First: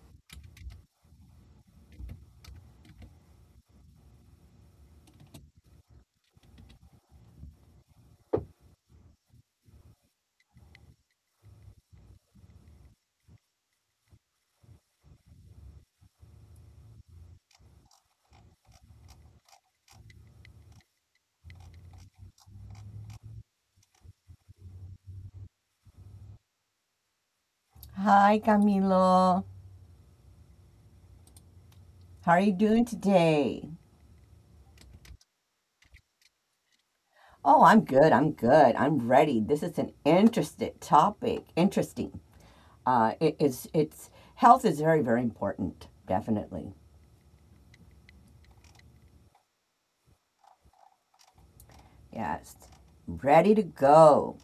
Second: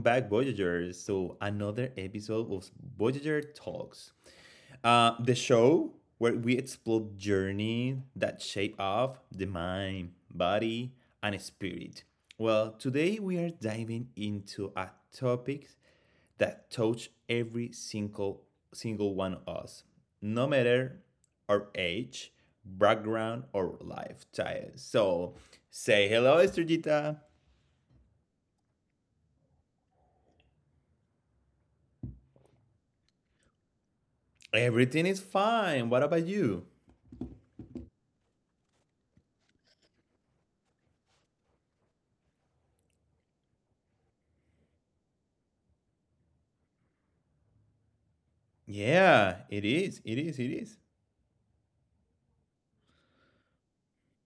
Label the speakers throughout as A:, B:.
A: back, Voyagers, to another episode of Voyager Talks, the show where we explore journeys that shape up the mind, body, and spirit. Well, today we are diving into a topic that touch every single one of us, no matter our age, background, or lifestyle. So, say hello, Estrellita.
B: Hi, Camilo. How are you doing today?
A: Everything is fine. What about you?
B: Oh, I'm good. I'm good. I'm ready. This is an interesting topic. Interesting. It's health is very, very important. Definitely.
A: Yeah, it is. It is. It is.
B: Yes. Ready to go.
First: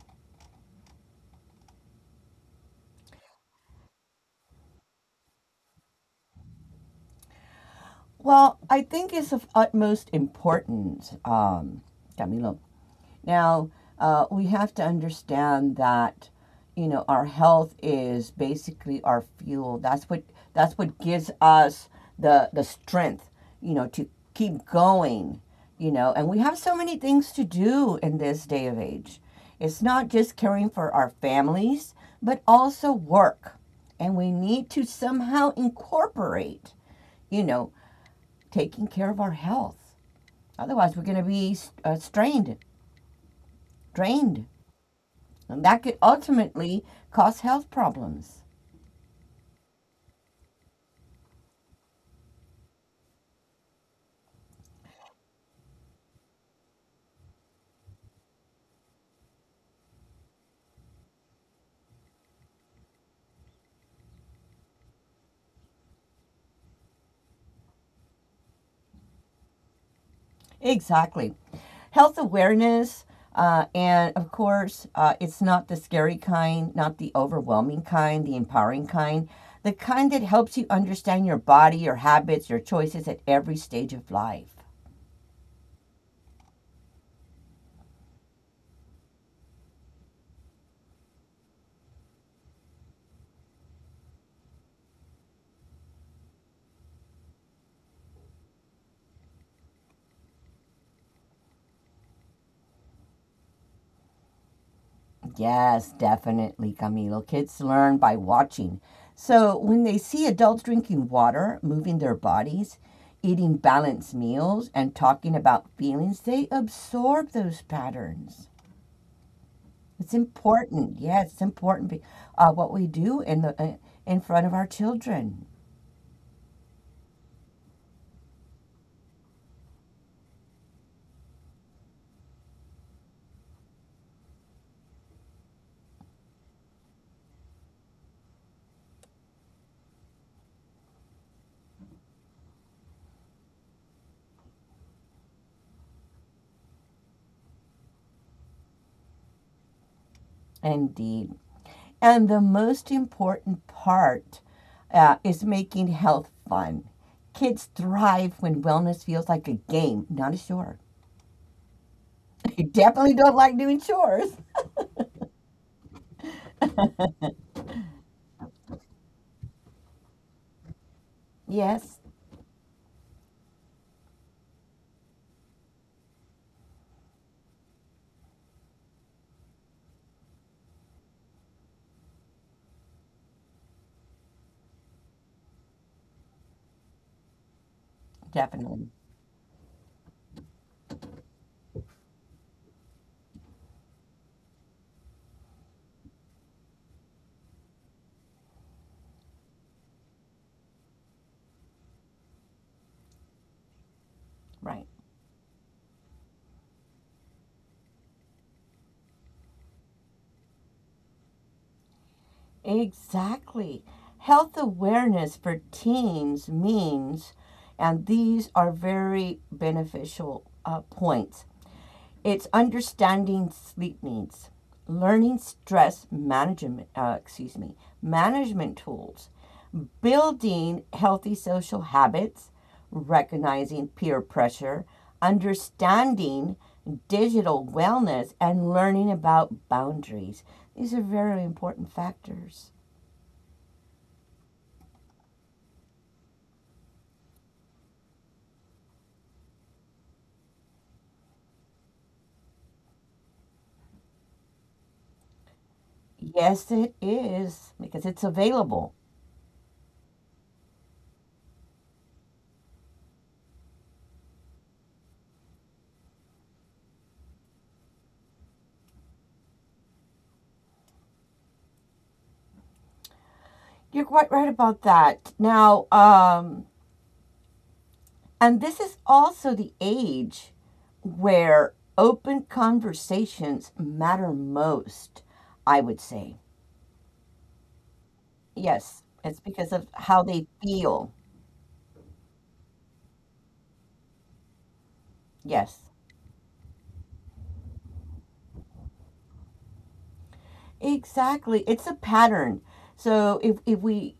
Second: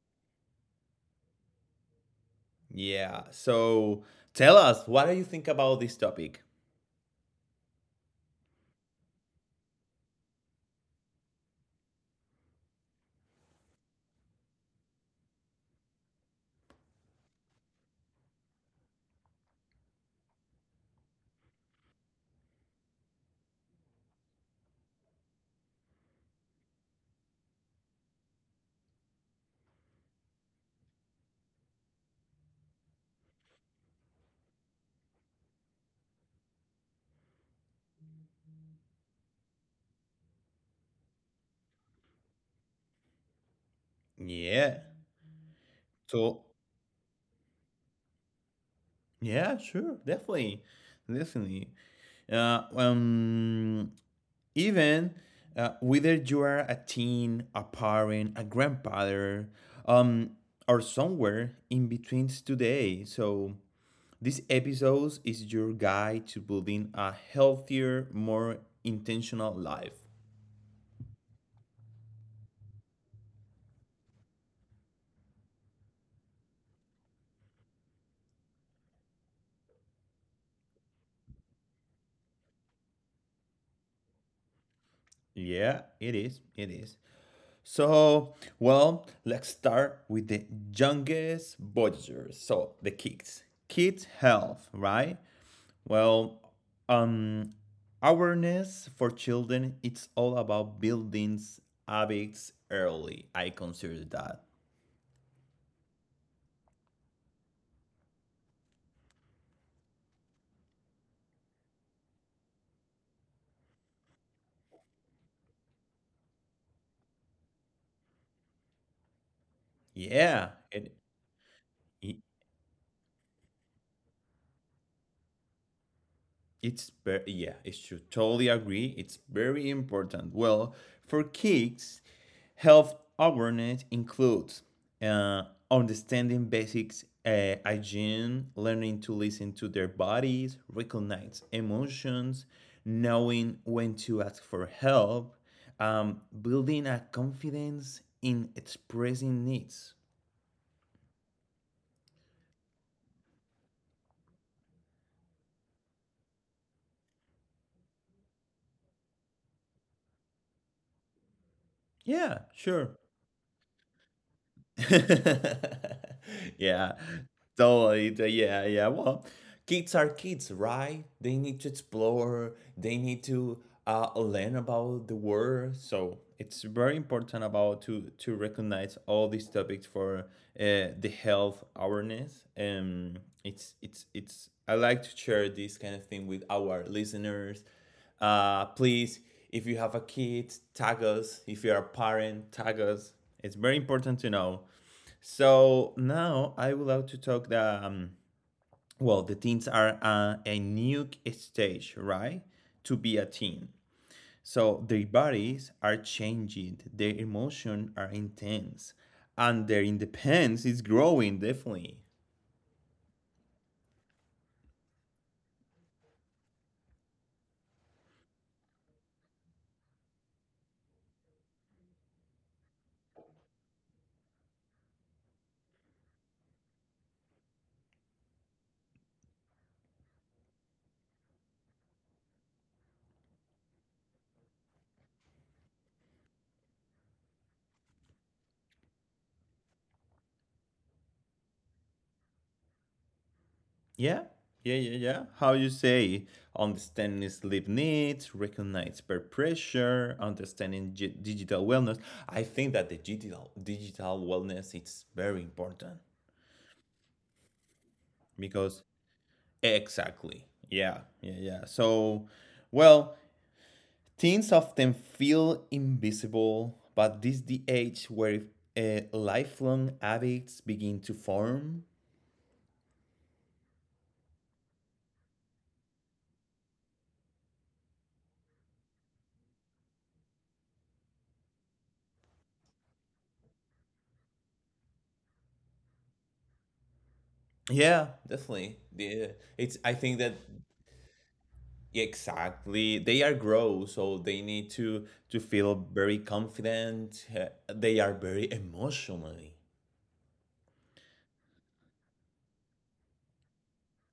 A: Yeah. So tell us, what do you think about this topic?
B: Well, I think it's of utmost importance, Camilo. Now, we have to understand that, our health is basically our fuel. That's what gives us the strength, to keep going. And we have so many things to do in this day of age. It's not just caring for our families, but also work. And we need to somehow incorporate, you know, taking care of our health. Otherwise, we're going to be strained, drained,
A: Yeah.
B: and that could
A: So,
B: ultimately cause health problems.
A: yeah, sure. Definitely. Definitely. Uh, um, even whether you are a teen, a parent, a grandfather, um, or somewhere in between today. So, this episode is your guide to building a healthier, more intentional life.
B: Exactly. Health awareness, and of course, it's not the scary kind, not the overwhelming kind, the empowering kind, the kind that helps you understand your body, your habits, your choices at every stage of life.
A: Yeah, it is. It is. So, well, let's start with the youngest voyagers. So, the kids. Kids' health, right? Well, um, awareness for children, it's all about building habits early. I consider that.
B: Yes, definitely, Camilo. Kids learn by watching. So when they see adults drinking water, moving their bodies, eating balanced meals, and talking about feelings, they absorb those patterns. It's
A: Yeah,
B: important.
A: it,
B: Yes, it's important what we do in the in front of our children.
A: It's very, yeah, it's true. Totally agree. It's very important. Well, for kids, health awareness includes uh, understanding basics, hygiene, learning to listen to their bodies, recognize emotions, knowing when to ask for help, building a confidence in expressing needs.
B: Indeed. And the most important part is making health fun. Kids thrive when wellness feels like a game, not a chore.
A: Yeah,
B: You
A: sure.
B: definitely don't like doing chores.
A: Yeah, totally. Yeah, yeah. Well, kids are kids, right? They need to
B: Yes,
A: explore, they need to learn about the world. So it's very important about to recognize all these topics for the health awareness. Um, I like to share this kind of thing with our listeners
B: definitely.
A: please, if you have a kid, tag us. If you're a parent, tag us. It's very important to know. So now I would like to talk the well, the teens are a new stage, right? To be a teen.
B: Right.
A: So their bodies are changing, their emotions are intense, and their independence is growing definitely.
B: Exactly. Health awareness for teens means, and these are very beneficial points. It's understanding sleep needs, learning stress management, excuse me, management tools, building healthy social habits, recognizing peer pressure, understanding digital wellness, and learning about boundaries. These are very important factors.
A: Yeah, yeah. How you say understanding sleep needs, recognize peer pressure, understanding digital wellness. I think that the digital wellness it's very important
B: Yes, it is, because it's
A: because
B: available.
A: exactly. Yeah, yeah, yeah. So, well, teens often feel invisible, but this the age where lifelong habits begin to form.
B: You're quite right about that. Now, and this is also the age where open conversations matter most, I would say.
A: Yeah, definitely.
B: Yes,
A: The,
B: it's because
A: it's
B: of
A: I
B: how
A: think that
B: they feel.
A: exactly. They are grow, so they need to
B: Yes,
A: feel very confident. They are very emotionally.
B: exactly. It's a pattern. So if we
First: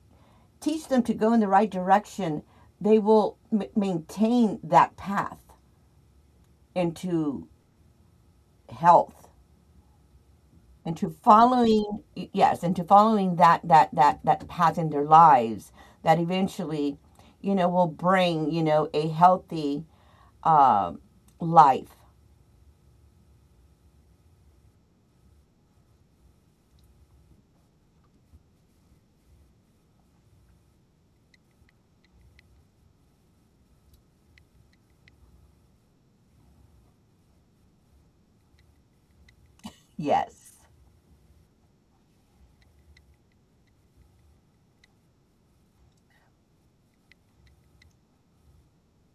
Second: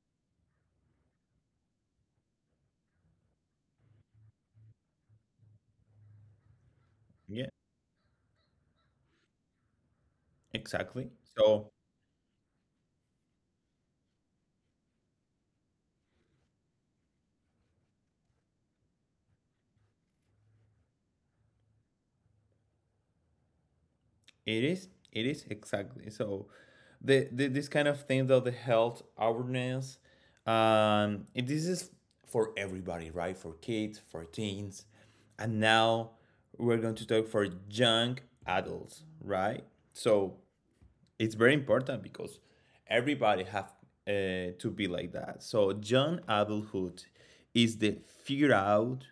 B: teach them to go in the right direction, they will maintain that path
A: Yeah,
B: into health. And
A: exactly.
B: to
A: So
B: following, yes, and to following that that path in their lives that eventually will bring a healthy um life.
A: it is exactly. So the this kind of thing of the health awareness this is for everybody, right? For kids, for teens. And now we're going to talk for young adults, right? So
B: Yes,
A: it's very important because everybody have to be like that. So young adulthood is the figure out.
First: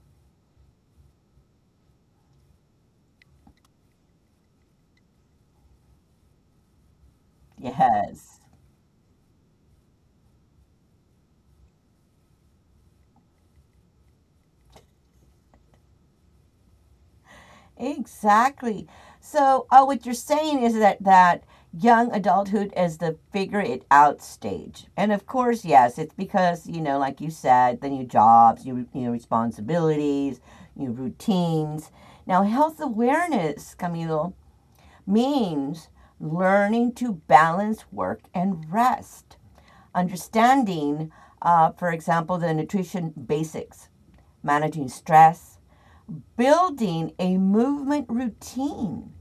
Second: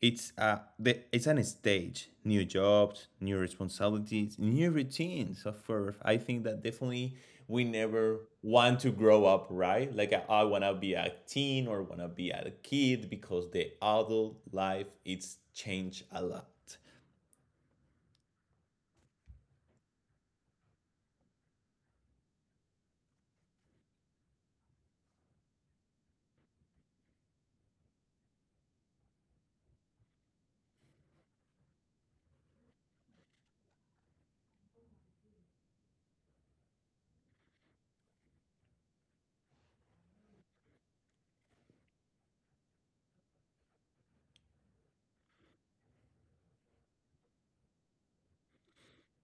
A: It's an stage. New jobs, new responsibilities, new routines. Of course, I think that definitely we never
B: yes,
A: want to grow up, right? Like I wanna be a teen or wanna be a kid because the adult life it's changed a lot.
B: exactly. So what you're saying is that young adulthood is the figure it out stage, and of course, yes, it's because, you know, like you said, the new jobs, new responsibilities, new routines. Now, health awareness, Camilo, means learning to balance work and rest, understanding, for example, the nutrition basics, managing stress, building a movement routine,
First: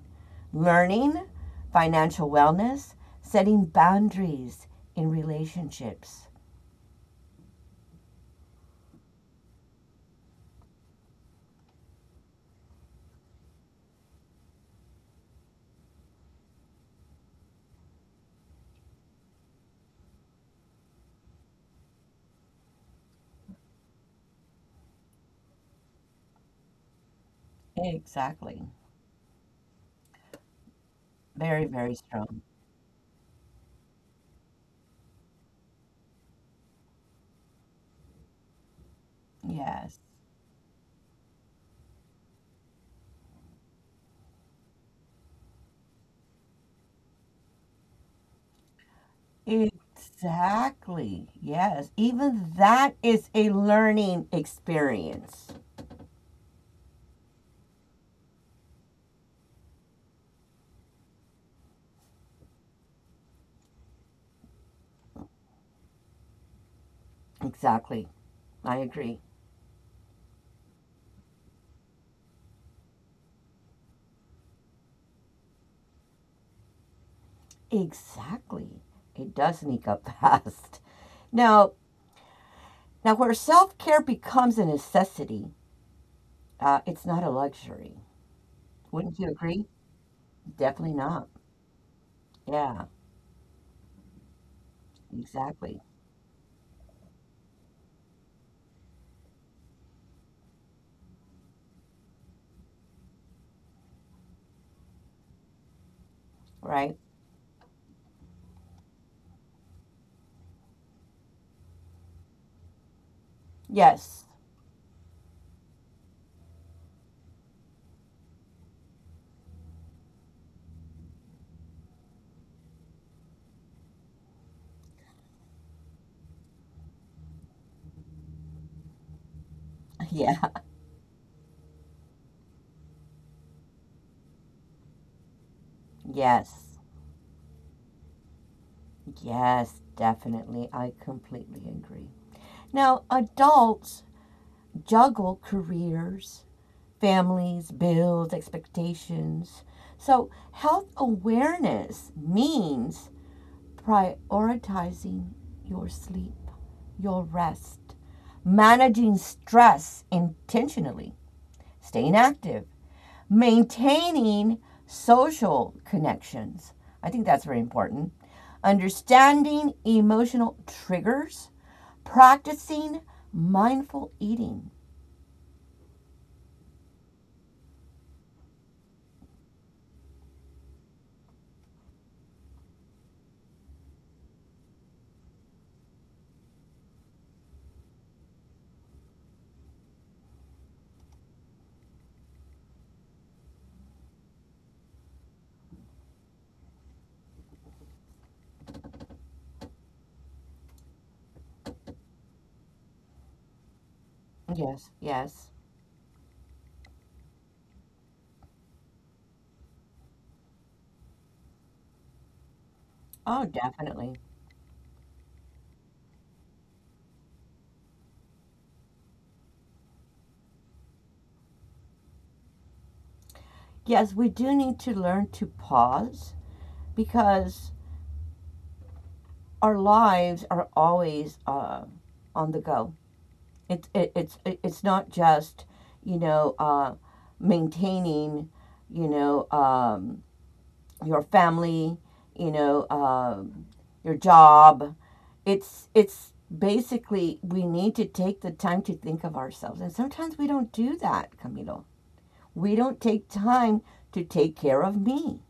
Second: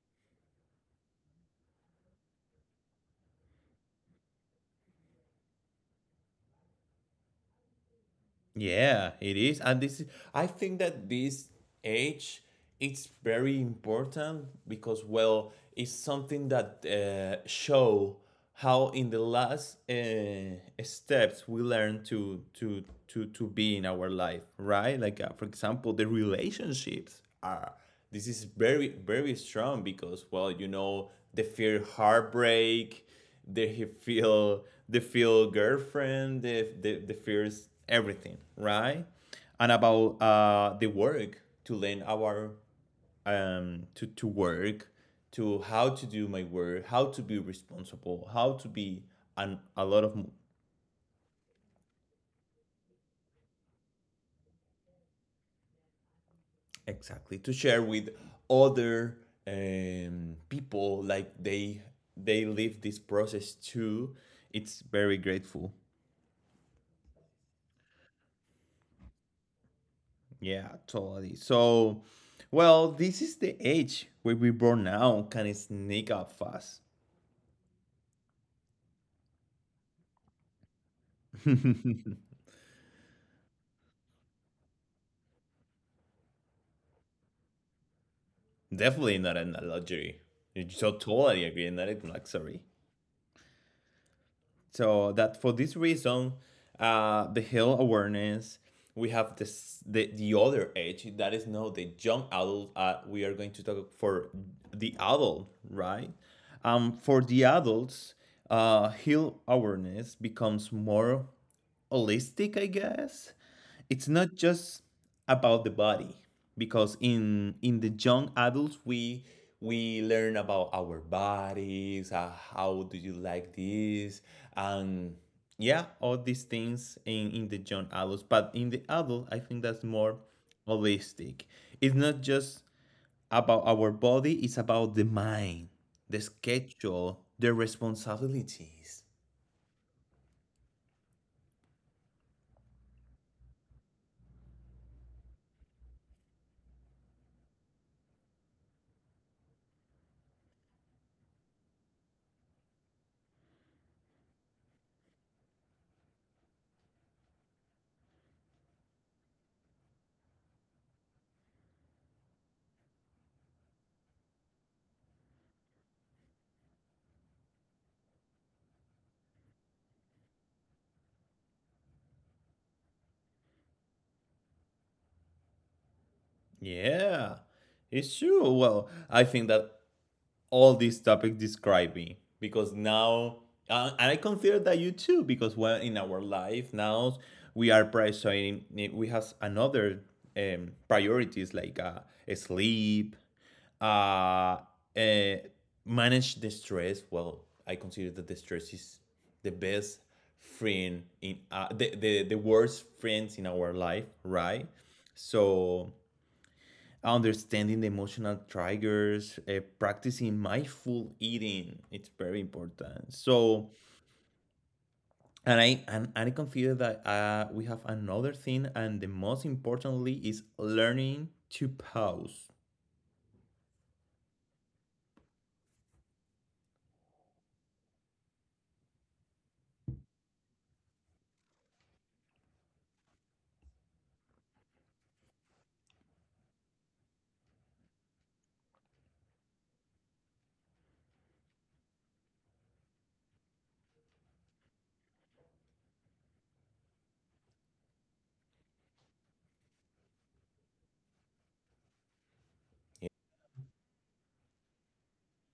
B: learning financial wellness, setting boundaries in relationships.
A: Yeah, it is. And this is, I think that this age it's very important because well, it's something that show how in the last steps we learn to be in our life, right? Like for example, the relationships are this is
B: Exactly.
A: very strong because well, you know, the
B: Very,
A: fear
B: very strong.
A: heartbreak, they feel girlfriend they feels everything, right? And
B: Yes.
A: about the work to learn our to work to how to do my work, how to be responsible, how to be and a lot of
B: Exactly. Yes. Even that is a learning experience.
A: exactly to share with other people like they live this process too, it's very grateful.
B: Exactly. I agree.
A: Yeah, totally. So, well, this is the age where we burnout can sneak up fast.
B: Exactly. It does sneak up fast. Now, now where self-care becomes a necessity, it's not a luxury. Wouldn't
A: Definitely
B: you
A: not in
B: agree?
A: a luxury.
B: Definitely
A: So
B: not.
A: totally agree, not in luxury.
B: Yeah,
A: So that for this
B: exactly.
A: reason, the health awareness we have this the other age that is now the young adult. We are going to talk for the adult, right?
B: Right?
A: For the adults, health awareness becomes more holistic, I guess. It's
B: Yes.
A: not just about the body because in the young adults we learn about our bodies, how do you like this, and yeah, all these things in the young adults, but in the adult I think that's more
B: Yeah.
A: holistic. It's not just about our body, it's about the mind, the
B: Yes.
A: schedule, the responsibilities.
B: Yes, definitely. I completely agree. Now, adults juggle careers, families, bills, expectations. So, health awareness means prioritizing your sleep, your rest, managing stress intentionally, staying active, maintaining social connections. I think that's very important. Understanding emotional triggers, practicing mindful eating.
A: Yeah, it's true. Well, I think that all these topics describe me because now and I consider that you too, because when in our life now we are prioritizing, we have another priorities like sleep uh, uh, manage the stress. Well, I consider that the stress is the best friend in the worst friends in our life, right?
B: Yes, yes.
A: So understanding the emotional triggers, practicing mindful eating, it's very important.
B: Oh,
A: So
B: definitely.
A: and I consider that we have another thing, and the most importantly is learning to pause.
B: Yes, we do need to learn to pause because our lives are always on the go. It's it, it's not just, you know uh, maintaining, you know um, your family, you know um your job. It's basically we need to take the time to think of ourselves, and sometimes we don't do that, Camilo. We don't take time to take care of me.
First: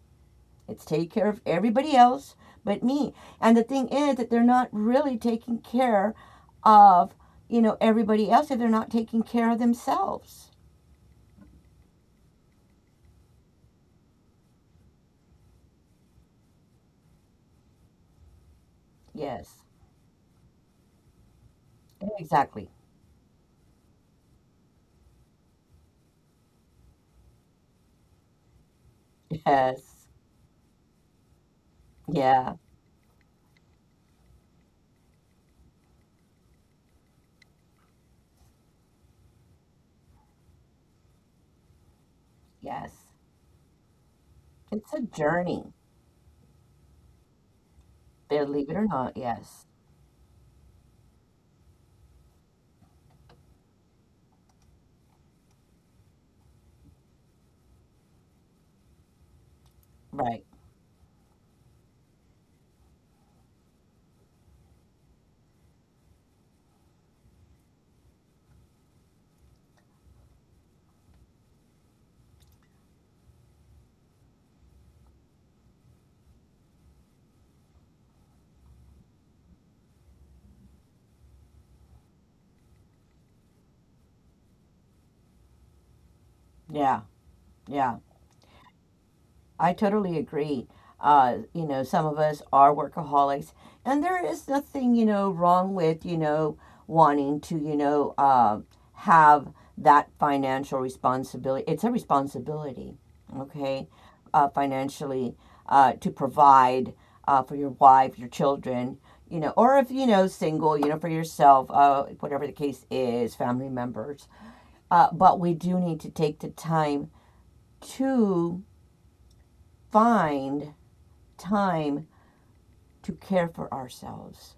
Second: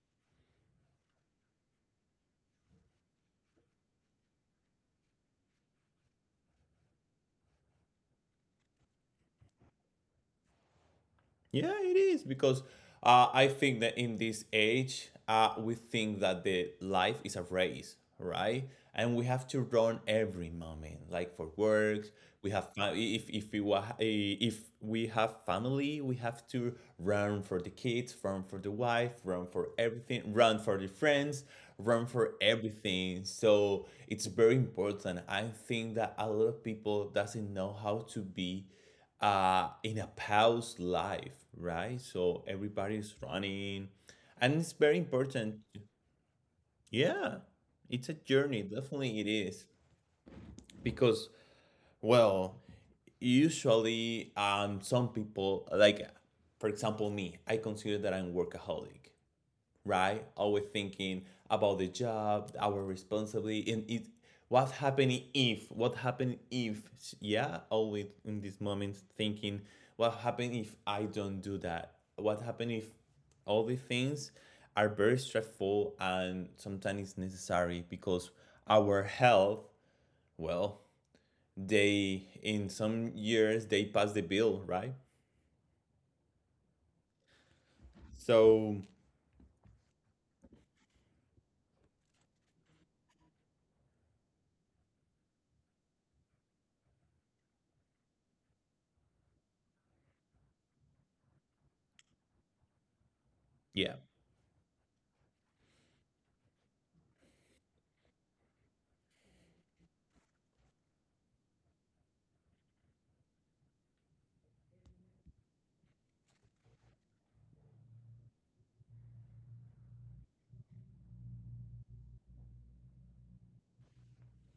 B: It's take care of everybody else but me. And the thing is that they're not really taking care of, everybody else if they're not taking care of themselves.
A: Yeah, it is because I think that in this age, we think that the life is a race, right? And we have to
B: Yes.
A: run every moment, like for work. We
B: Exactly.
A: have if we have family, we have to run for the kids, run for the wife, run for
B: Yes.
A: everything, run for the friends, run for
B: Yeah.
A: everything. So it's very important. I think that a lot of people doesn't know how to be in a paused life, right? So
B: Yes.
A: everybody's running, and it's
B: It's
A: very
B: a
A: important.
B: journey,
A: Yeah, it's a journey.
B: believe it or not.
A: Definitely, it is
B: Yes.
A: because, well, usually, some people like, for example, me. I consider that I'm workaholic, right?
B: Right.
A: Always thinking about the job, our responsibility, and it what's happening if, what happened if, yeah, always in these moments thinking, what happened if I don't do that? What happened if all these things are very stressful, and sometimes it's necessary because our health, well, they in some years they pass the bill, right?
B: Yeah. Yeah.
A: So
B: I totally agree. Some of us are workaholics, and there is nothing, wrong with, you know, wanting to, have that financial responsibility. It's a responsibility, okay,
A: yeah,
B: financially to provide for your wife, your children, or if, single, for yourself, whatever the case is, family members. But we do need to take the time to find time to care for ourselves.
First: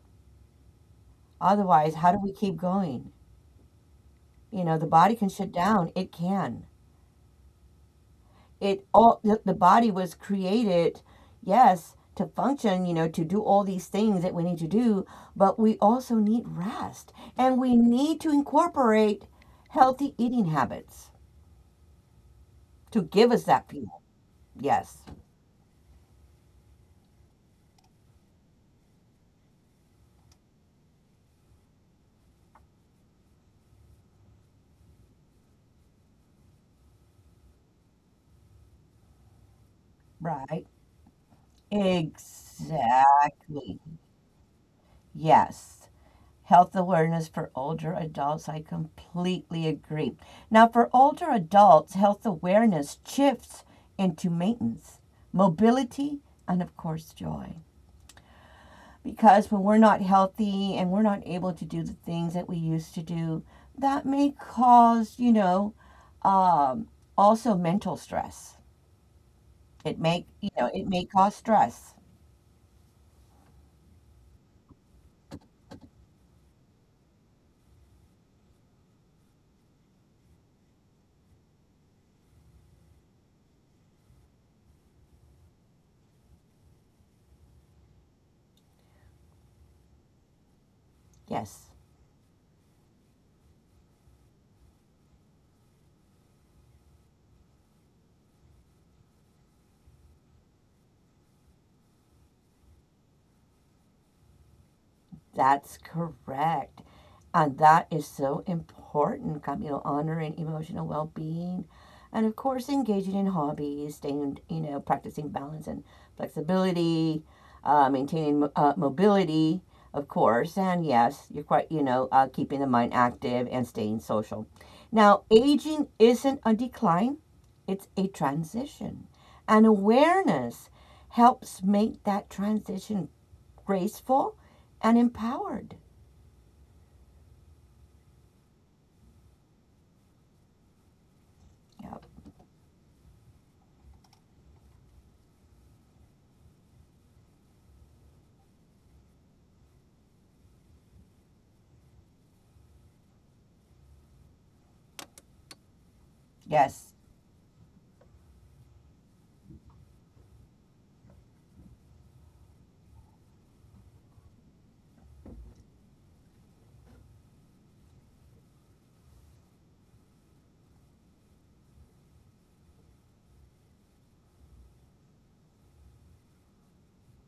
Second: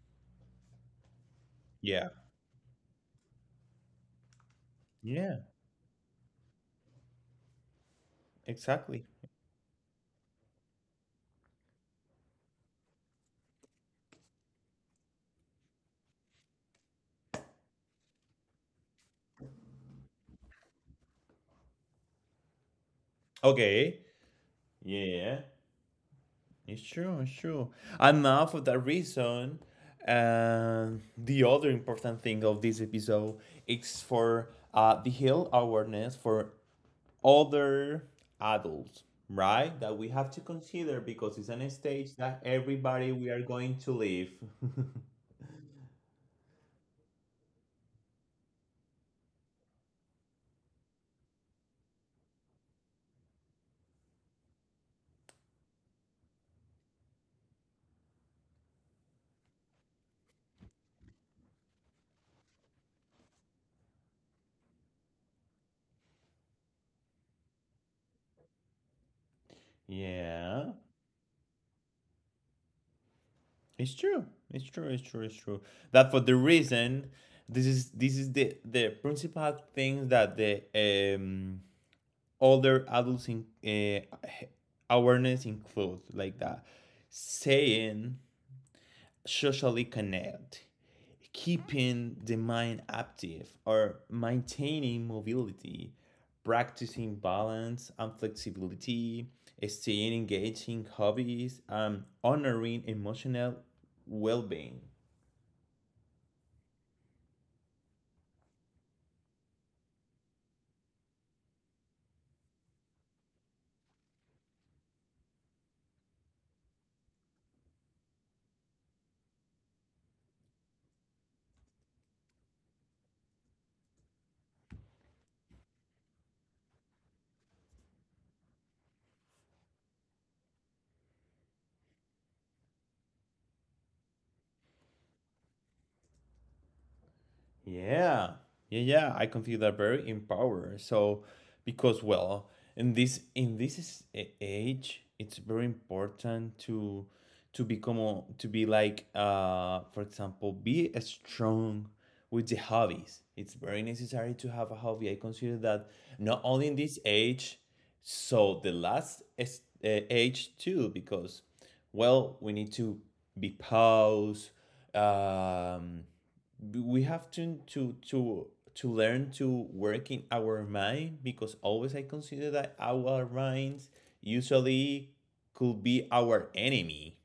B: Otherwise,
A: yeah,
B: how do we keep going? You know, the body can
A: yeah,
B: shut down. It can. It
A: exactly.
B: all the, the body was created, yes, to function, to do all these things that we need to do, but we also need rest. And we need to incorporate healthy eating habits to give us that fuel.
A: Okay,
B: Yes.
A: yeah. It's true, it's true. And now, for that reason, and the other important thing of this episode is for the health awareness for other adults, right? That we have to
B: Right.
A: consider because it's an stage that everybody we are going
B: Exactly.
A: to live.
B: Yes. Health awareness for older adults. I completely agree. Now, for older adults, health awareness shifts into maintenance, mobility, and of course, joy. Because when we're not healthy and we're not able to do the things that we used to do, that may cause, um, also mental stress.
A: Yeah,
B: It may cause stress.
A: it's true. It's true. It's true. It's true. That for the reason, this is the principal thing that the older adults in awareness include like that saying socially connect,
B: Yes.
A: keeping the mind active or maintaining mobility, practicing balance and flexibility, staying engaged in hobbies, and honoring emotional well-being.
B: That's correct. And that is so important, Camille, honoring emotional well being. And of course, engaging in hobbies, staying, practicing balance and flexibility, uh, maintaining mobility, of course. And yes, you're quite, keeping the mind active and staying social. Now, aging isn't a decline, it's a transition. And awareness helps make that transition graceful and empowered.
A: Yeah, yeah, yeah. I consider that very empowering. So, because
B: Yep.
A: well, in this age, it's very important to become to be like for example, be a strong with the hobbies. It's very necessary to have a hobby. I consider that not only in
B: Yes.
A: this age, so the last is, age too, because well, we need to be paused. Um, we have to learn to work in our mind because always I consider that our minds usually could be our enemy.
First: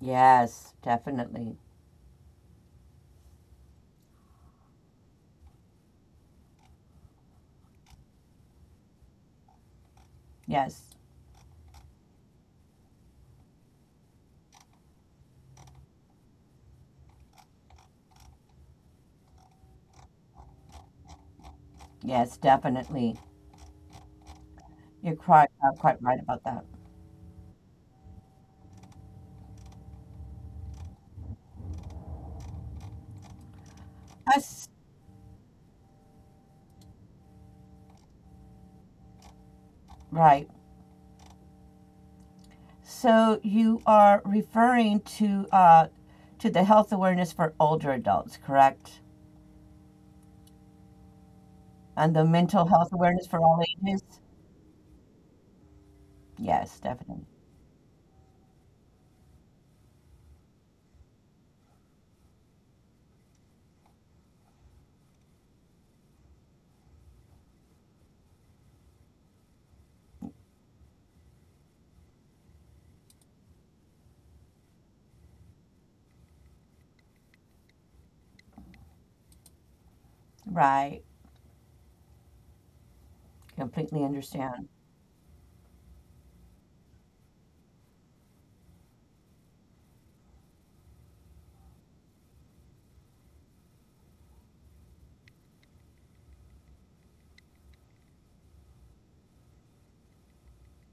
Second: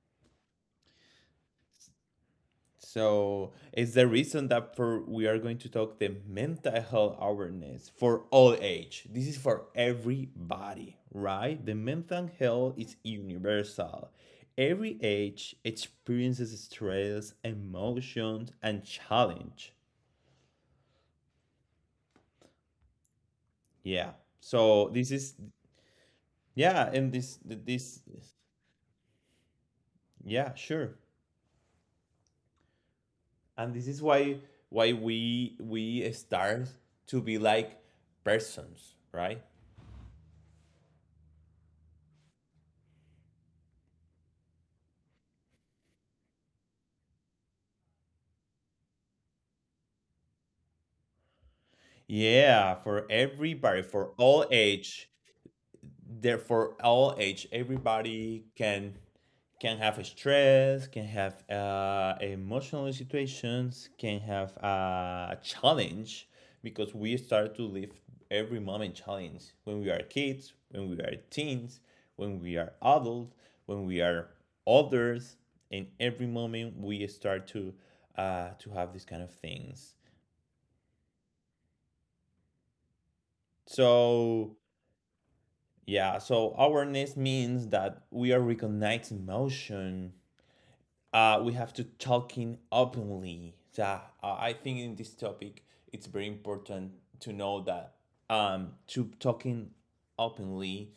B: Yes. Definitely.
A: So it's the reason that for we are going to talk the mental health awareness for all age. This is for
B: Yes.
A: everybody, right? The mental health is universal. Every age experiences stress, emotions, and challenge.
B: Yes. Definitely.
A: Yeah. So this
B: You're
A: is
B: quite right about that.
A: yeah, and this this yeah, sure, and this is why
B: Yes.
A: why we start to be like persons, right?
B: Right. So you are referring to the health awareness for older adults, correct? And the mental
A: Yeah,
B: health
A: for
B: awareness for all
A: everybody,
B: ages.
A: for all age. They're for
B: Yes.
A: all
B: Definitely.
A: age. Everybody can have stress, can have emotional situations, can have a challenge because we start to live every moment challenge when we are kids, when we are teens, when we are adults, when we are others. In every moment, we start to have these kind of things.
B: Right. Completely
A: So
B: understand.
A: yeah, so awareness means that we are recognizing emotion, we have to talking openly. So I think in this topic, it's very important to know that to talking openly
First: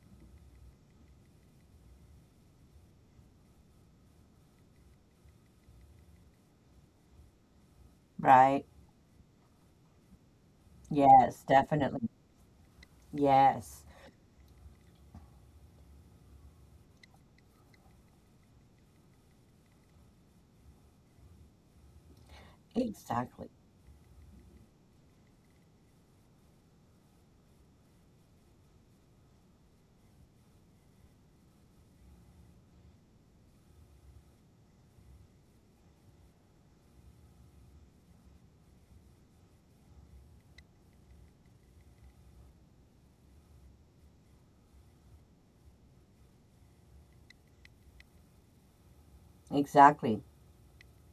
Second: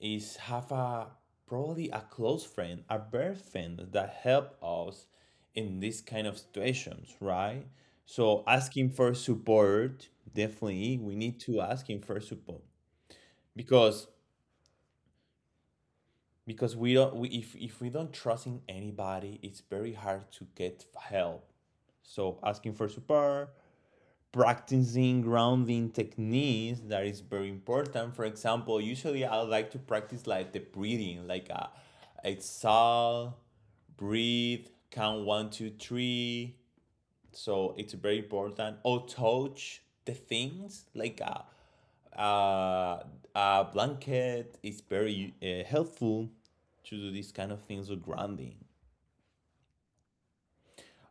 A: is have a probably a close friend, a best friend that help us in this kind of situations, right? So
B: Right.
A: asking for support, definitely we need
B: Yes.
A: to ask him
B: Definitely.
A: for support
B: Yes.
A: because because we don't we, if we don't trust in anybody, it's very hard to get help. So asking for
B: Exactly.
A: support, practicing grounding techniques, that is very important. For example, usually I like to practice like the breathing like a exhale, breathe, count 1, 2, 3. So it's very important. Or touch the things like a, a blanket is very helpful to do these kind of things with grounding.
B: Exactly.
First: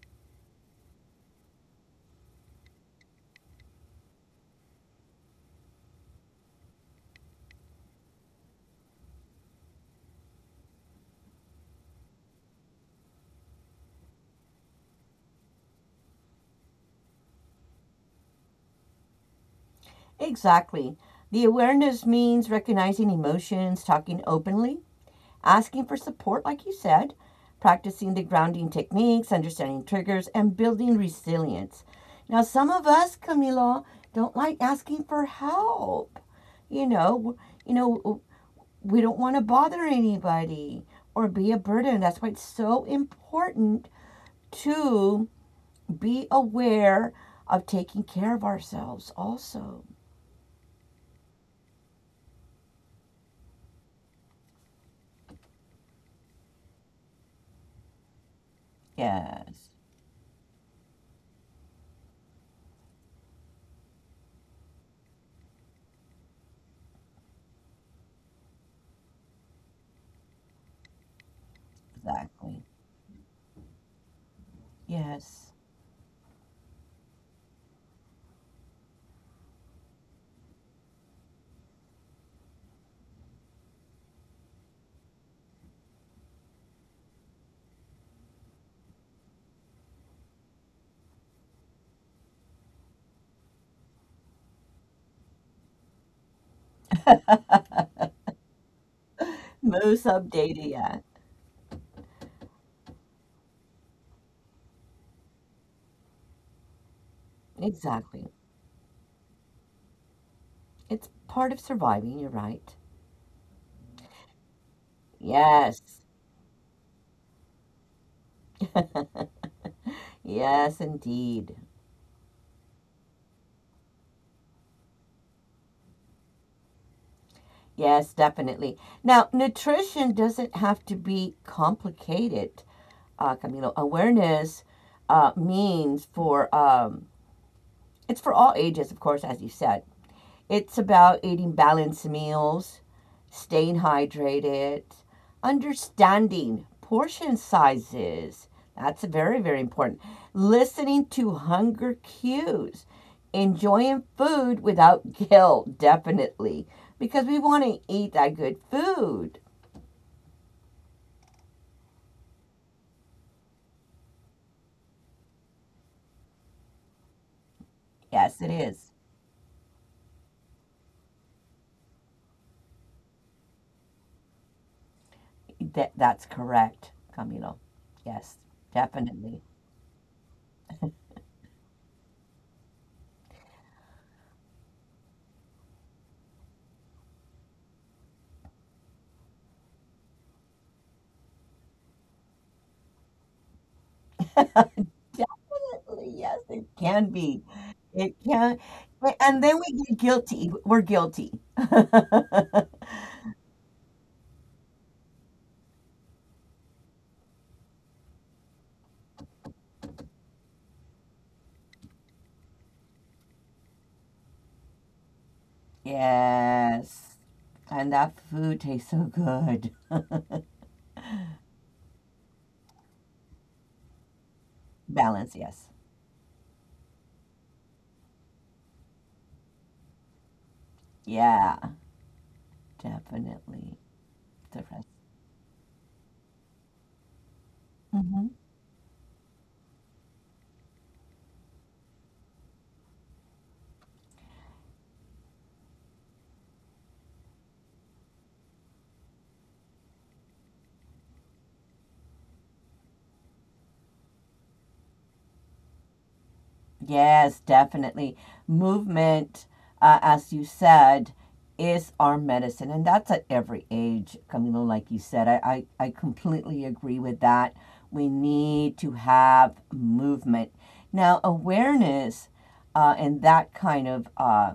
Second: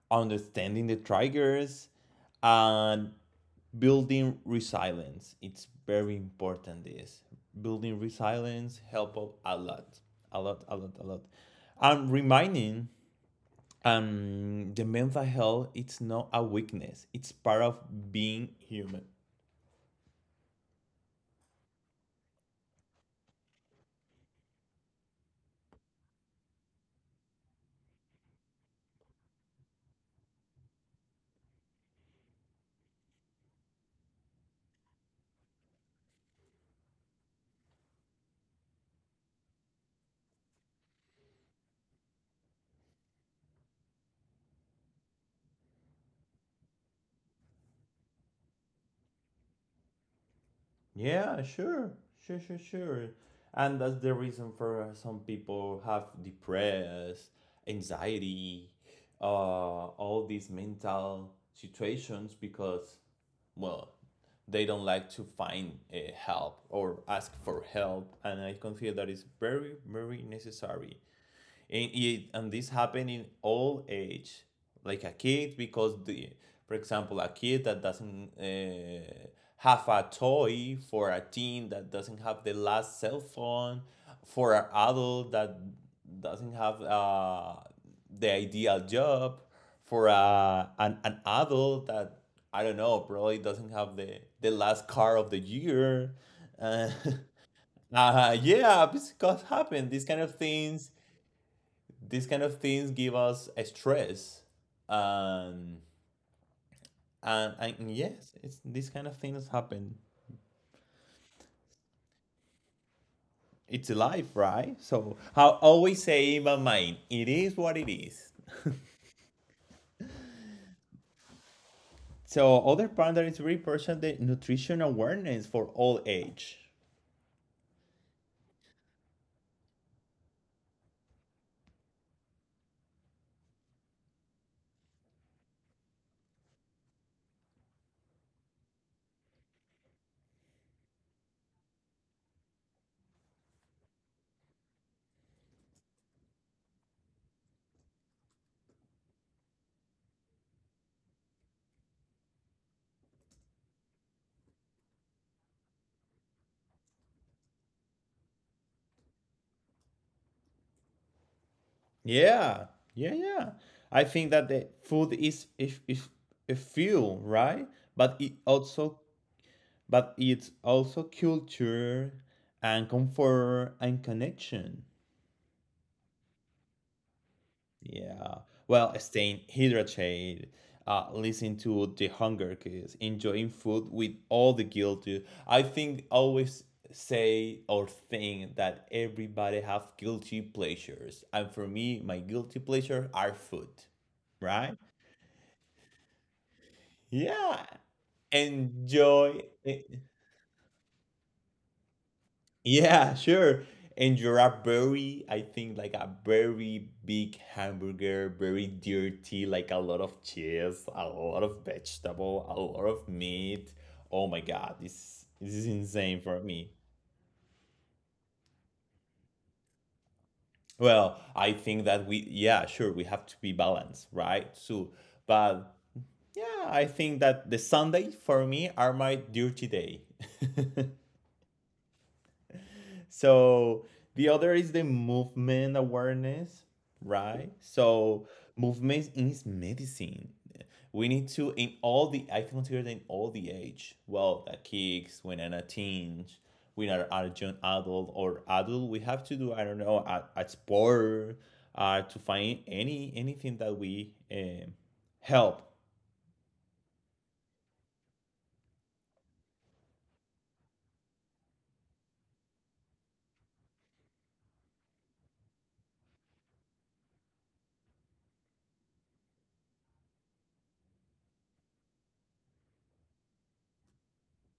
A: Understanding the triggers and building resilience. It's very important this. Building resilience helps a lot. A lot, a lot, a lot. And reminding the mental health it's not a weakness. It's part of being human.
B: Exactly. The awareness means recognizing emotions, talking openly, asking for support, like you said, practicing the grounding techniques, understanding triggers, and building resilience. Now, some of us, Camilo, don't like asking for help. You know, w- you know, w- we don't want to bother anybody or be a burden. That's why it's so important to be aware of taking care of ourselves also.
A: Yeah, sure, sure, sure, sure. And that's the reason for some people have depressed, anxiety,
B: Yes.
A: all these mental situations because, well, they don't like to find help or ask for help. And I consider that is very, very necessary and and
B: Exactly.
A: this happen in all age like a
B: Yes.
A: kid because the for example a kid that doesn't have a toy, for a teen that doesn't have the last cell phone, for an adult that doesn't have the ideal job, for an adult that I don't know probably doesn't have the last car of the year. uh, yeah, because happen
B: Most
A: these kind of
B: updated.
A: things.
B: Yeah.
A: These kind of things give us a stress. um, and
B: Exactly.
A: yes, it's these kind of things happen.
B: It's part of surviving. You're right.
A: It's life, right? So I
B: Yes.
A: always say in my mind, it is what it is.
B: Yes, indeed.
A: So other part that is very important, the nutrition awareness for all age.
B: Yes, definitely. Now, nutrition doesn't have to be complicated, Camilo. Awareness means for it's for all ages, of course, as you said. It's about eating balanced meals, staying hydrated, understanding portion sizes. That's very, very important. Listening to hunger cues, enjoying food without guilt, definitely, because we want to eat that good food.
A: Yeah, yeah, yeah. I think that the food is, if a fuel, right? But it
B: Yes, it is.
A: also, but it's also culture and comfort and connection.
B: That, that's correct, Camilo. Yes,
A: Yeah. Well, staying
B: definitely.
A: hydrated, listening to the hunger cues, enjoying food with all the guilt. Too. I think always say or think that everybody have guilty pleasures. And for me, my guilty pleasure are food, right?
B: Definitely, yes, it can be.
A: Yeah.
B: It can, a
A: Enjoy.
B: and then we get guilty. We're guilty.
A: Yeah, sure. And you're a very, I think, like a very big hamburger, very dirty, like a lot of cheese, a lot of vegetable, a lot of meat. Oh my God, this is insane for me.
B: Yes, and that food tastes so good.
A: Well, I think that we, yeah, sure, we have to be balanced, right? So,
B: Balance, yes.
A: but yeah, I think that the Sunday for me are my dirty day.
B: Yeah, definitely.
A: So the other is the
B: Different.
A: movement awareness, right? So
B: Mhm.
A: movement is medicine. We need to, in all the, I consider that in all the age. Well, that kids, when an a teen, when are a young adult or adult, we have to do, I don't know, at sport, to find anything that we help.
B: Yes, definitely. Movement, as you said, is our medicine. And that's at every age, Camilo, like you said. I completely agree with that. We need to have movement. Now, awareness in that kind of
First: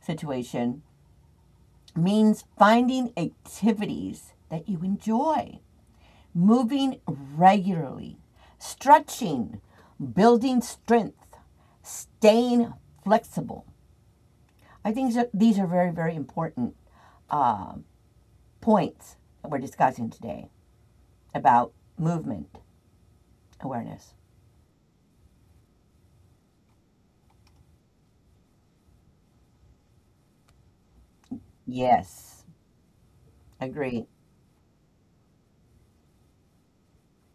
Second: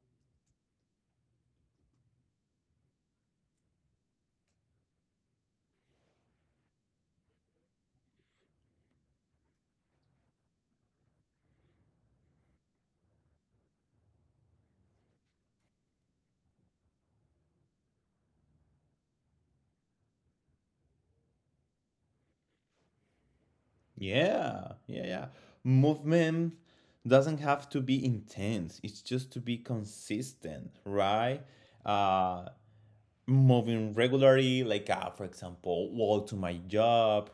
B: situation means finding activities that you enjoy, moving regularly, stretching, building strength, staying flexible. I think these are very, very important uh, points that we're discussing today about movement awareness.
A: Yeah, yeah, yeah. Movement doesn't have to be intense. It's just to be consistent, right?
B: Yes,
A: Uh, moving
B: agree.
A: regularly, like for example, walk to my job,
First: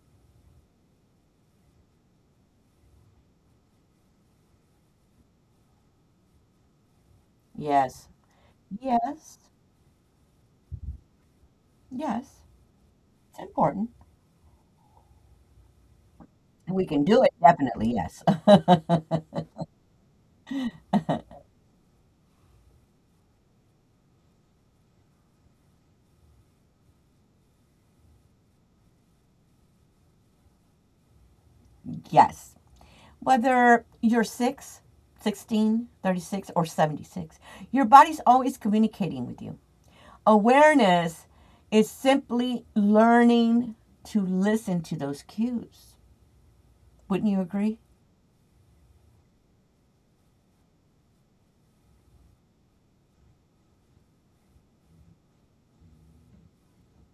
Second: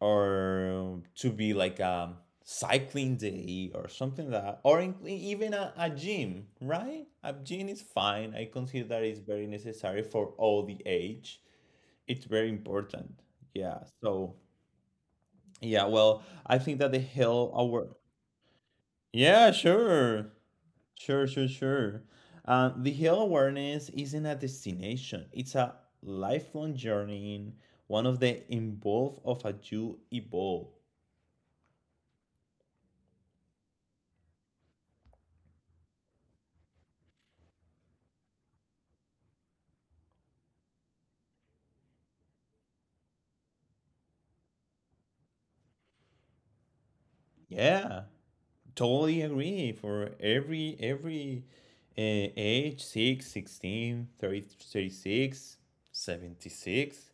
A: or to be like a cycling day or something like that, or even a gym, right? A gym is
B: Yes,
A: fine. I consider that it's
B: yes,
A: very necessary for all the age. It's
B: yes.
A: very important.
B: It's
A: Yeah.
B: important.
A: So yeah, well, I think
B: We
A: that the
B: can do it,
A: Hill award.
B: definitely, yes.
A: Yeah, sure, sure, sure, sure. The Hill awareness isn't a destination; it's a lifelong journey. One of the involve of a you evolve.
B: Yes. Whether you're 6, 16, 36, or 76, your body's always communicating with you. Awareness is simply learning to listen to those cues. Wouldn't you agree?
A: Yeah, totally agree. For every age, 6, 16, 30, 36, 76.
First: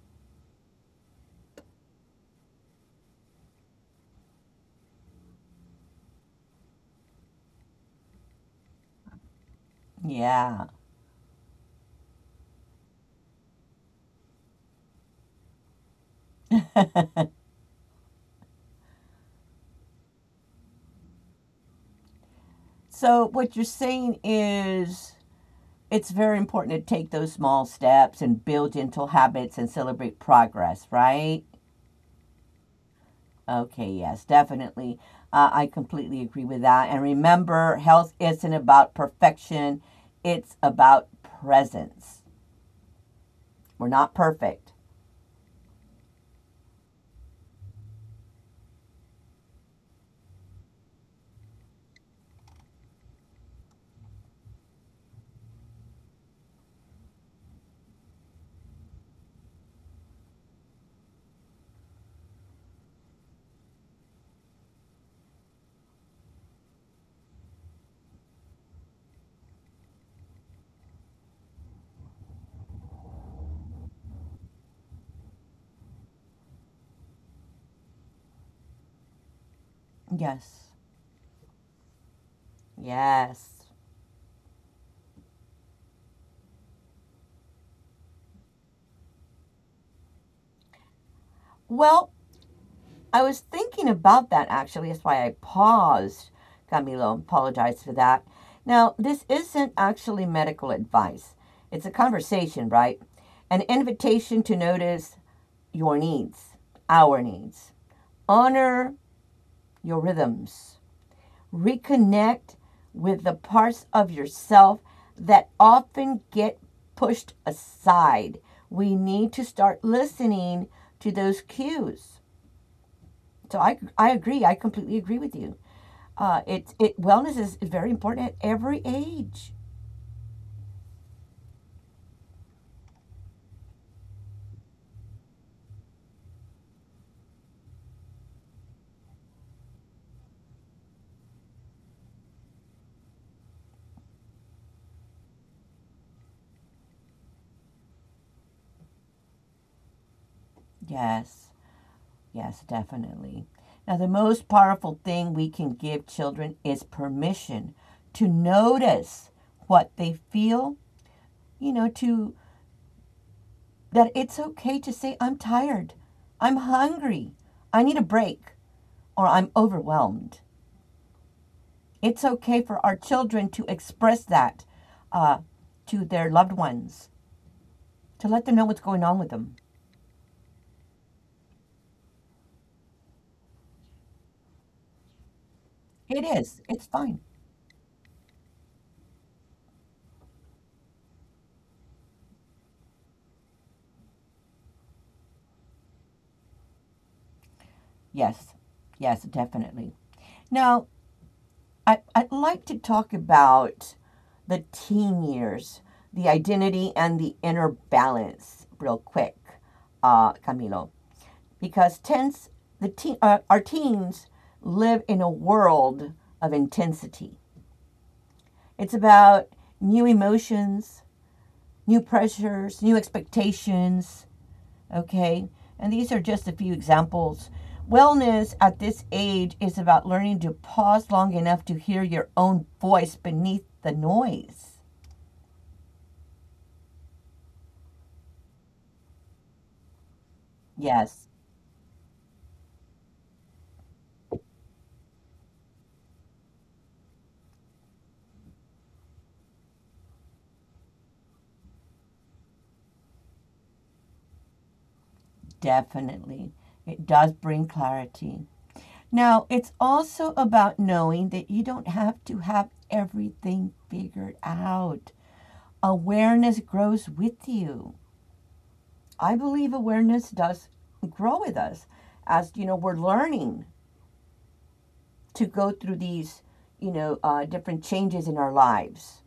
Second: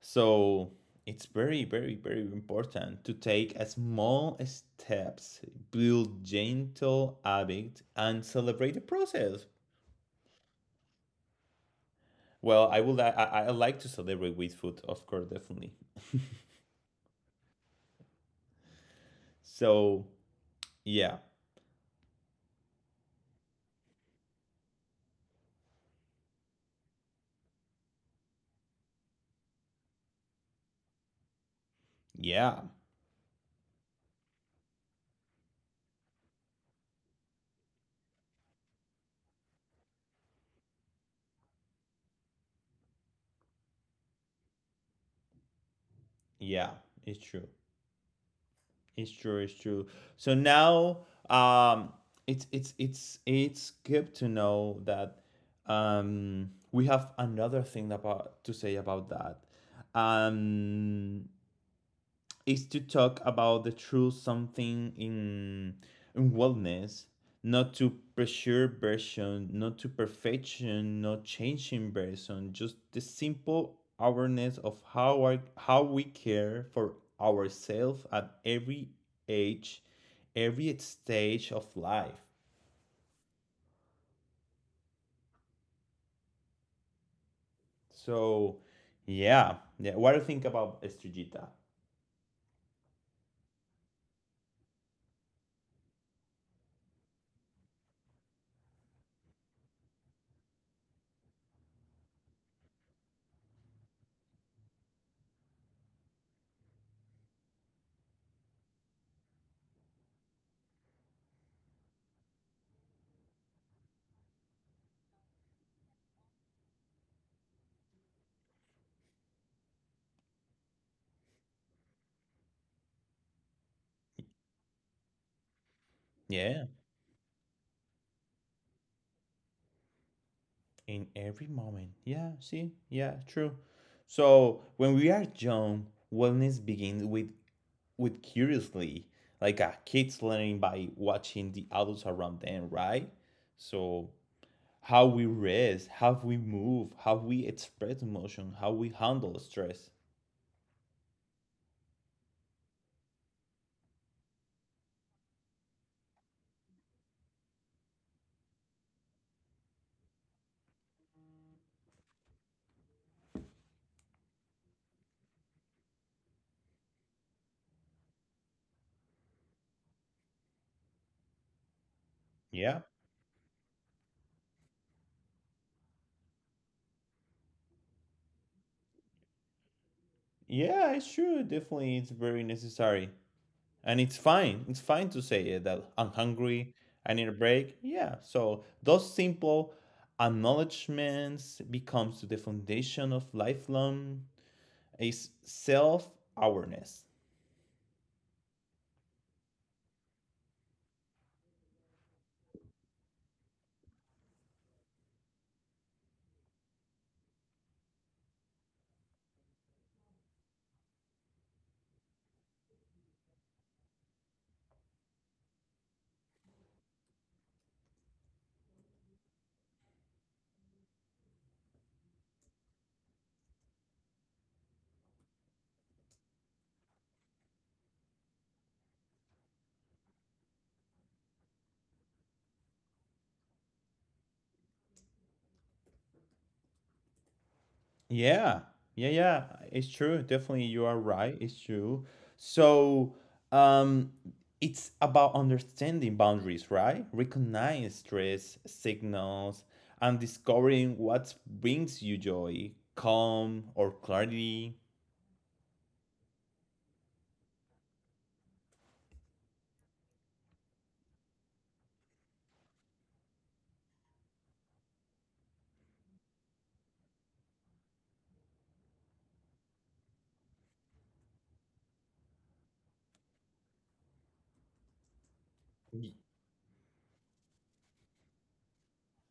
A: So it's very, very, very important to take a small steps, build gentle habit, and celebrate the process.
B: Yeah.
A: Well, I would I like to celebrate with food, of course, definitely. So yeah,
B: So, what you're saying is it's very important to take those small steps and build gentle habits and celebrate progress, right?
A: yeah,
B: Okay, yes, definitely. I completely agree with that. And remember, health isn't about perfection, it's about presence. We're not perfect.
A: yeah, it's true. It's true, it's true. So now, um it's good to know that we have another thing about to say about that. um is to talk about the truth, something in wellness. Not to pressure version, not to perfection, not changing version, just the simple awareness of how we care for ourselves at every age,
B: Yes,
A: every stage of life.
B: yes.
A: So yeah, yeah, what do you think about Estrellita?
B: Well, I was thinking about that actually. That's why I paused, Camilo. Apologize for that. Now, this isn't actually medical advice, it's a conversation, right? An invitation to notice your needs, our needs. Honor your rhythms, reconnect with the parts of yourself that often get pushed aside. We need to start listening to those cues. So I agree. I completely agree with you.
A: Yeah,
B: It, it wellness is very important at every age.
A: in every moment. Yeah, see? Yeah, true. So when we are young, wellness begins with curiously, like a kids learning by watching the adults around them, right? So how we rest, how we move, how we express emotion, how we handle stress.
B: Yes, yes, definitely. Now, the most powerful thing we can give children is permission to notice what they feel, to that it's okay to say, I'm tired, I'm hungry, I need a break, or I'm overwhelmed. It's okay
A: Yeah.
B: for our children to express that uh, to their loved ones, to let them know what's going on with them.
A: Yeah, it's true. Definitely it's very necessary. And it's fine to say it, that I'm
B: It is,
A: hungry,
B: it's
A: I
B: fine.
A: need a break, yeah. So those simple acknowledgments becomes the foundation of lifelong is self-awareness.
B: Yes, yes, definitely. Now, I'd like to talk about the teen years, the identity and the inner balance, real quick, Camilo. Because our teens live in a world of intensity. It's about new emotions, new pressures, new expectations, okay? And these are just a few examples. Wellness at this age is about learning to pause long enough to hear your own voice beneath the noise.
A: Yeah, yeah, yeah, it's true, definitely, you are
B: Yes,
A: right, it's true. So um it's about understanding boundaries, right, recognize stress signals and discovering what brings you joy, calm, or clarity.
B: definitely. It does bring clarity. Now, it's also about knowing that you don't have to have everything figured out. Awareness grows with you. I believe awareness does grow with us as, we're learning to go through
A: Y-
B: these, different changes in our lives.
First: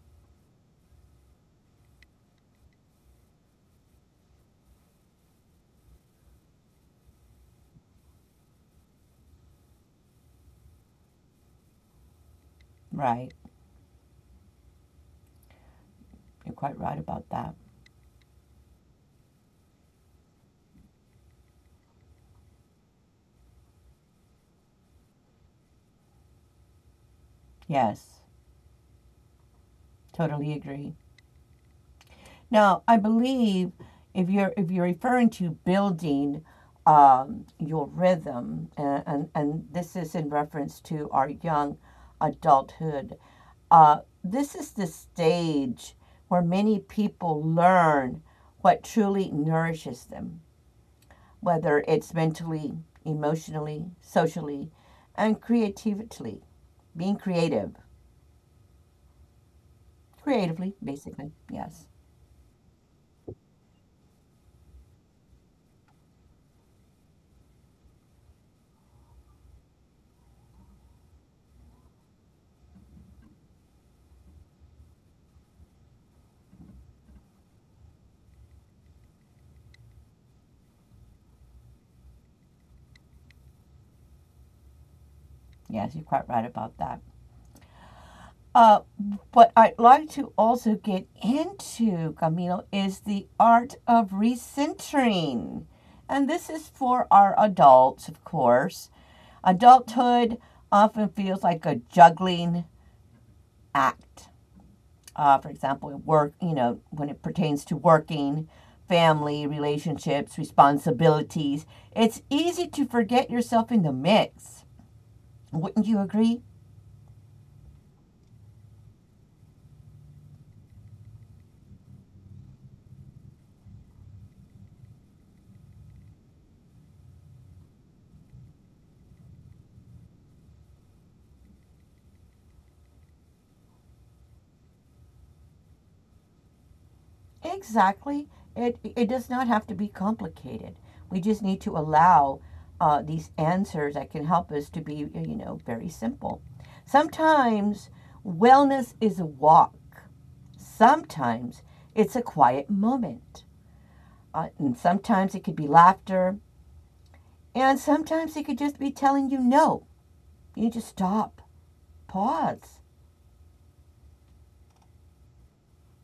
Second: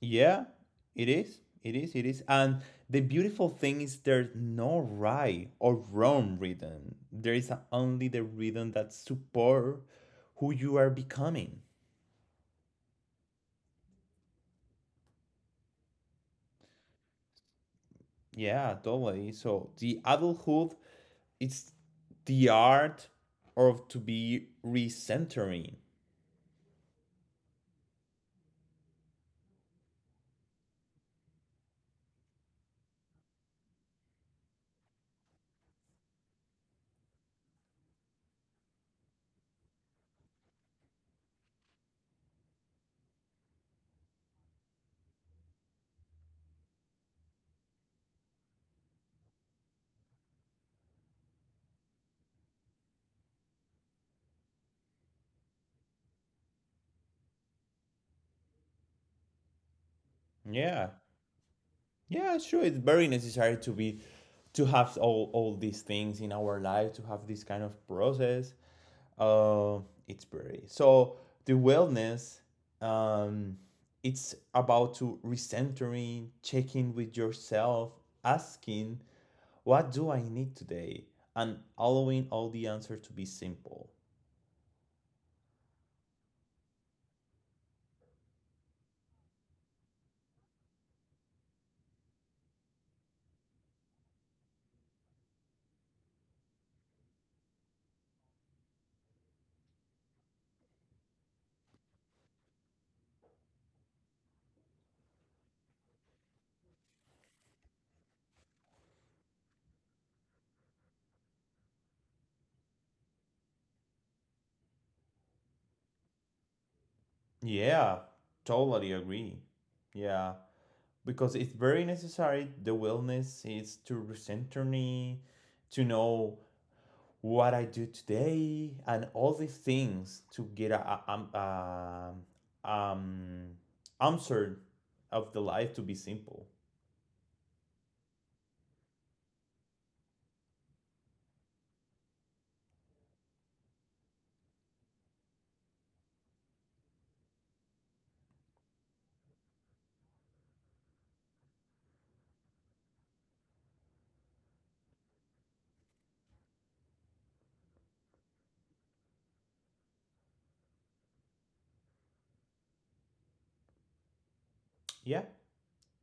A: Yeah, it is. It is. It is. And the beautiful thing is there's no right or wrong rhythm. There is only the rhythm that support who you are becoming.
B: Right. You're quite right about that.
A: Yeah, totally. So the adulthood, it's the art of to be recentering.
B: Yes. Totally agree. Now, I believe if you're referring to building, your rhythm, and, and this is in reference to our young adulthood, this is the stage where many people learn what truly nourishes them, whether it's mentally, emotionally, socially, and creatively, being creative, creatively,
A: Yeah.
B: basically. Yes,
A: Yeah, sure. It's very necessary to have all these things in our life, to have this kind of process. Uh, it's pretty. So the wellness, um, it's about to recentering, checking with yourself, asking, what do I need today? And allowing all the answer to be simple.
B: yes, you're quite right about that. Uh, what I'd like to also get into, Camilo, is the art of recentering. And this is for our adults, of course. Adulthood often feels like a juggling act. For example, work, when it pertains to working, family, relationships, responsibilities, it's easy to forget yourself in the mix. Wouldn't you agree?
A: Yeah, totally agree. Yeah, because it's very necessary. The wellness is to recenter me, to know what I do today, and all these things to get a, um, answer of the life to be simple.
B: Exactly. It does not have to be complicated. We just need to allow these answers that can help us to be, very simple. Sometimes wellness is a walk. Sometimes it's a quiet moment. And sometimes it could be laughter. And sometimes it could just be telling you no. You just stop, pause.
A: Yeah,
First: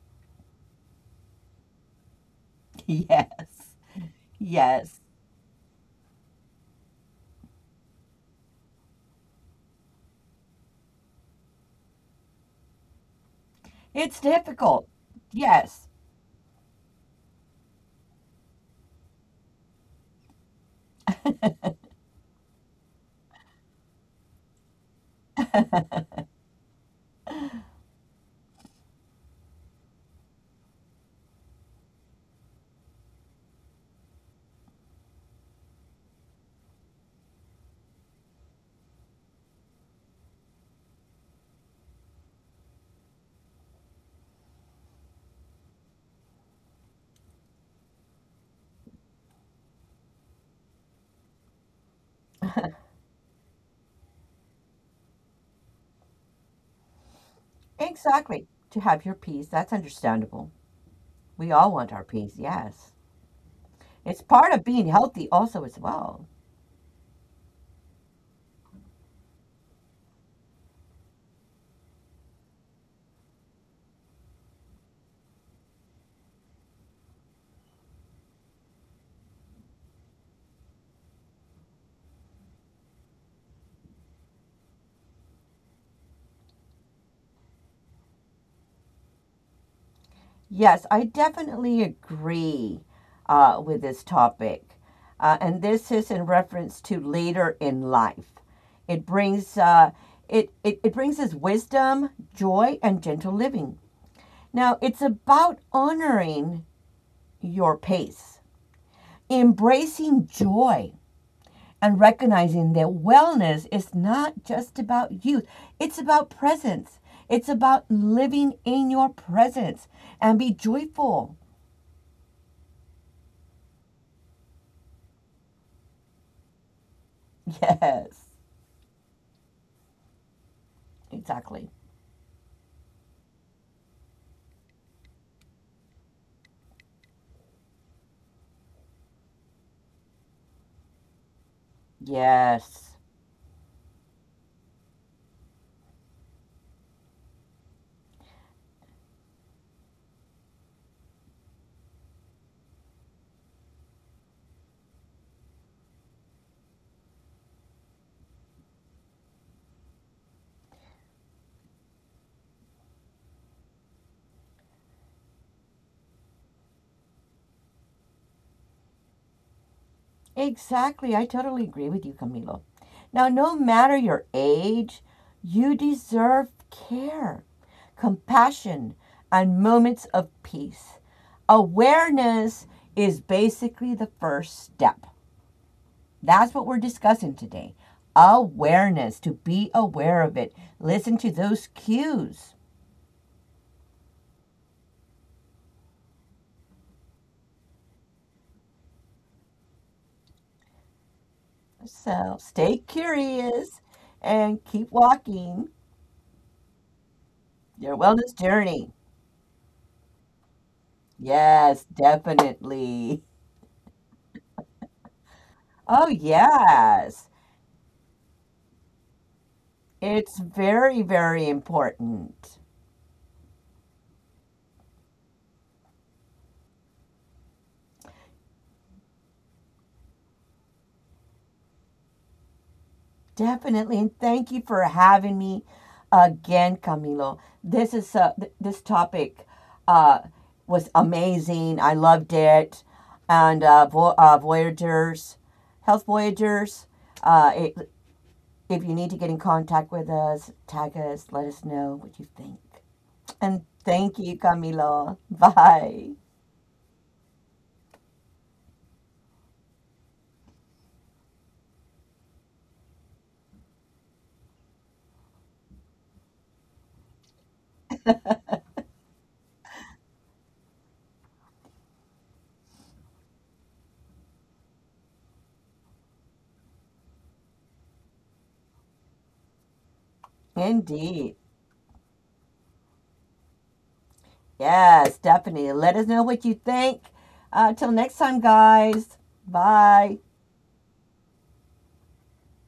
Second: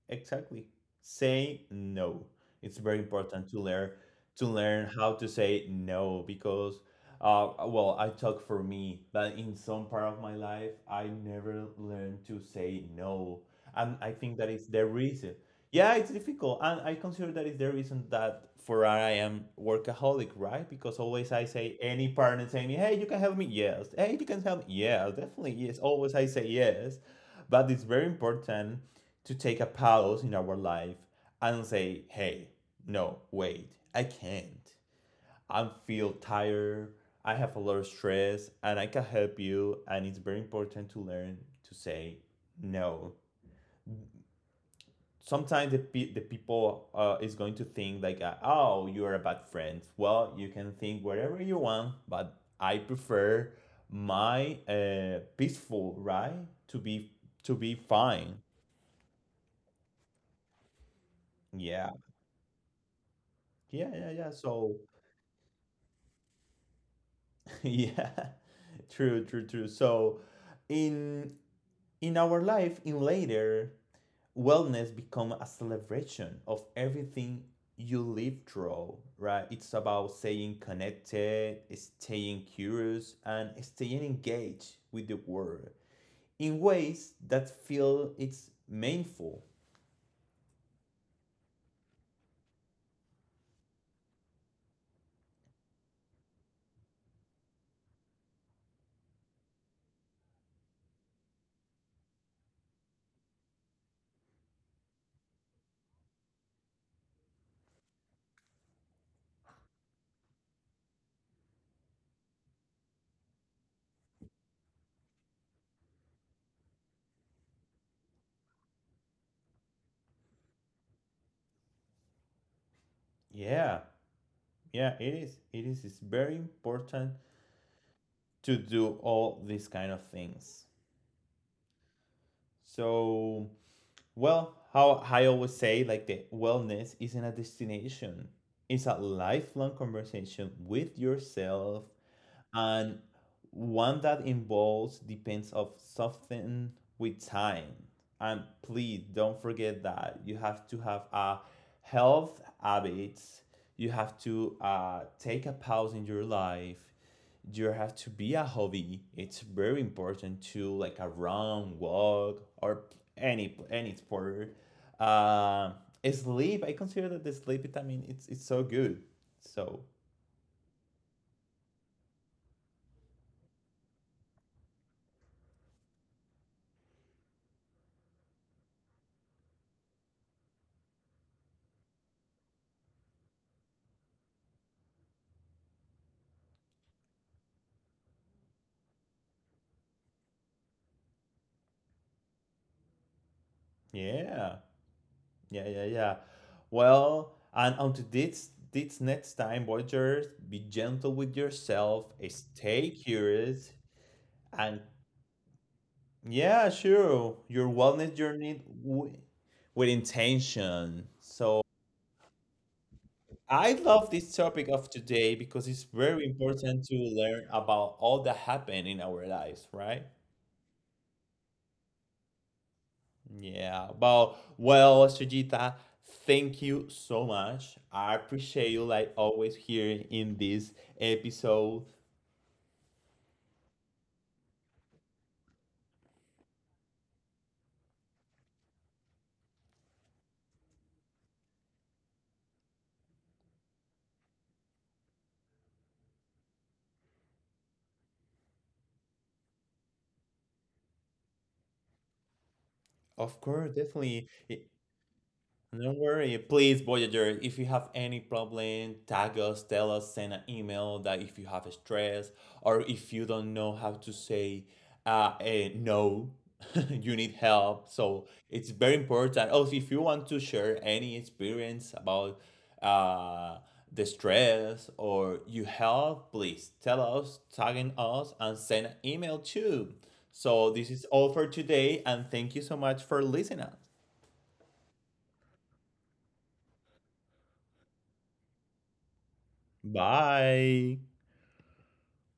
A: exactly. Say no. It's very important to
B: Yes,
A: learn to learn
B: yes.
A: how to say no, because well, I talk for me, but in some part of my life I never learned to say no. And I
B: It's
A: think that is the
B: difficult.
A: reason.
B: Yes.
A: Yeah, it's difficult. And I consider that is the reason that for I am workaholic, right? Because always I say, any partner saying me, hey, you can help me, yes. Hey, you can help me, yeah, definitely, yes. Always I say yes. But it's very important to take a pause in our life and say, hey, no, wait, I can't. I feel tired. I have a lot of stress and I can help you. And it's very important to learn to say no. Sometimes the people is going to think like, oh, you are a bad friend. Well, you can think whatever you want, but I prefer my peaceful, right, to be to be fine.
B: Exactly. To have your peace, that's understandable. We all want
A: Yeah,
B: our peace, yes.
A: yeah, yeah,
B: It's
A: yeah.
B: part of
A: So
B: being healthy, also, as well.
A: yeah, true, true, true. So in in our life in later, wellness become a celebration of everything you live through, right? It's about staying connected, staying curious, and staying engaged with the world in ways that feel it's meaningful.
B: Yes, I definitely agree with this topic. And this is in reference to later in life. It brings it brings us wisdom, joy, and gentle living. Now, it's about honoring your pace, embracing joy, and recognizing that wellness is not just about youth, it's about presence. It's about living in your presence and be joyful.
A: Yeah, yeah, it is. It is. It's very important
B: Yes,
A: to do all these kind of things.
B: exactly.
A: So, well, how I always say, like the wellness isn't a destination. It's a lifelong conversation with yourself,
B: Yes,
A: and one that involves depends of something with time. And please don't forget that you have to have a health habits. You have to take a pause in your life. You have to be a hobby. It's very important to like a run, walk, or any sport. Uh, Sleep. I consider that the sleep vitamin. It's so good. So
B: exactly. I totally agree with you, Camilo. Now, no matter your age, you deserve care, compassion, and moments of peace. Awareness is basically the first step. That's what we're discussing today. Awareness, to be aware of it. Listen to those cues.
A: yeah. Yeah, yeah, yeah. Well, and until this next time, Voyagers, be gentle with yourself,
B: So stay
A: stay curious,
B: curious and
A: and
B: keep walking
A: yeah, sure, your
B: your
A: wellness
B: wellness
A: journey
B: journey.
A: with intention. So
B: Yes, definitely.
A: I love this topic of today because it's
B: Oh,
A: very important to
B: yes.
A: learn about all that happened in our lives, right?
B: It's very, very important.
A: Yeah. Well, Sujita, thank you so much. I appreciate you, like always, here in this episode.
B: Definitely, and thank you for having me again, Camilo. This is this topic uh, was amazing. I loved it, and Voyagers, Health Voyagers. Uh, it, if you need to get in contact with us, tag us. Let us know what you think.
A: Of
B: And
A: course,
B: thank
A: definitely.
B: you, Camilo.
A: Don't
B: Bye.
A: worry, please, Voyager. If you have any problem, tag us, tell us, send an email. That if you have stress or if you don't know how to say, no, you need help. So it's very important. Also, if you want to share any experience about uh, the stress or you help, please tell us, tagging us, and send an email too. So this is
B: Indeed.
A: all for today, and thank you so much for listening.
B: Yes, definitely. Let us know what you think. Till next time, guys. Bye.
A: Bye.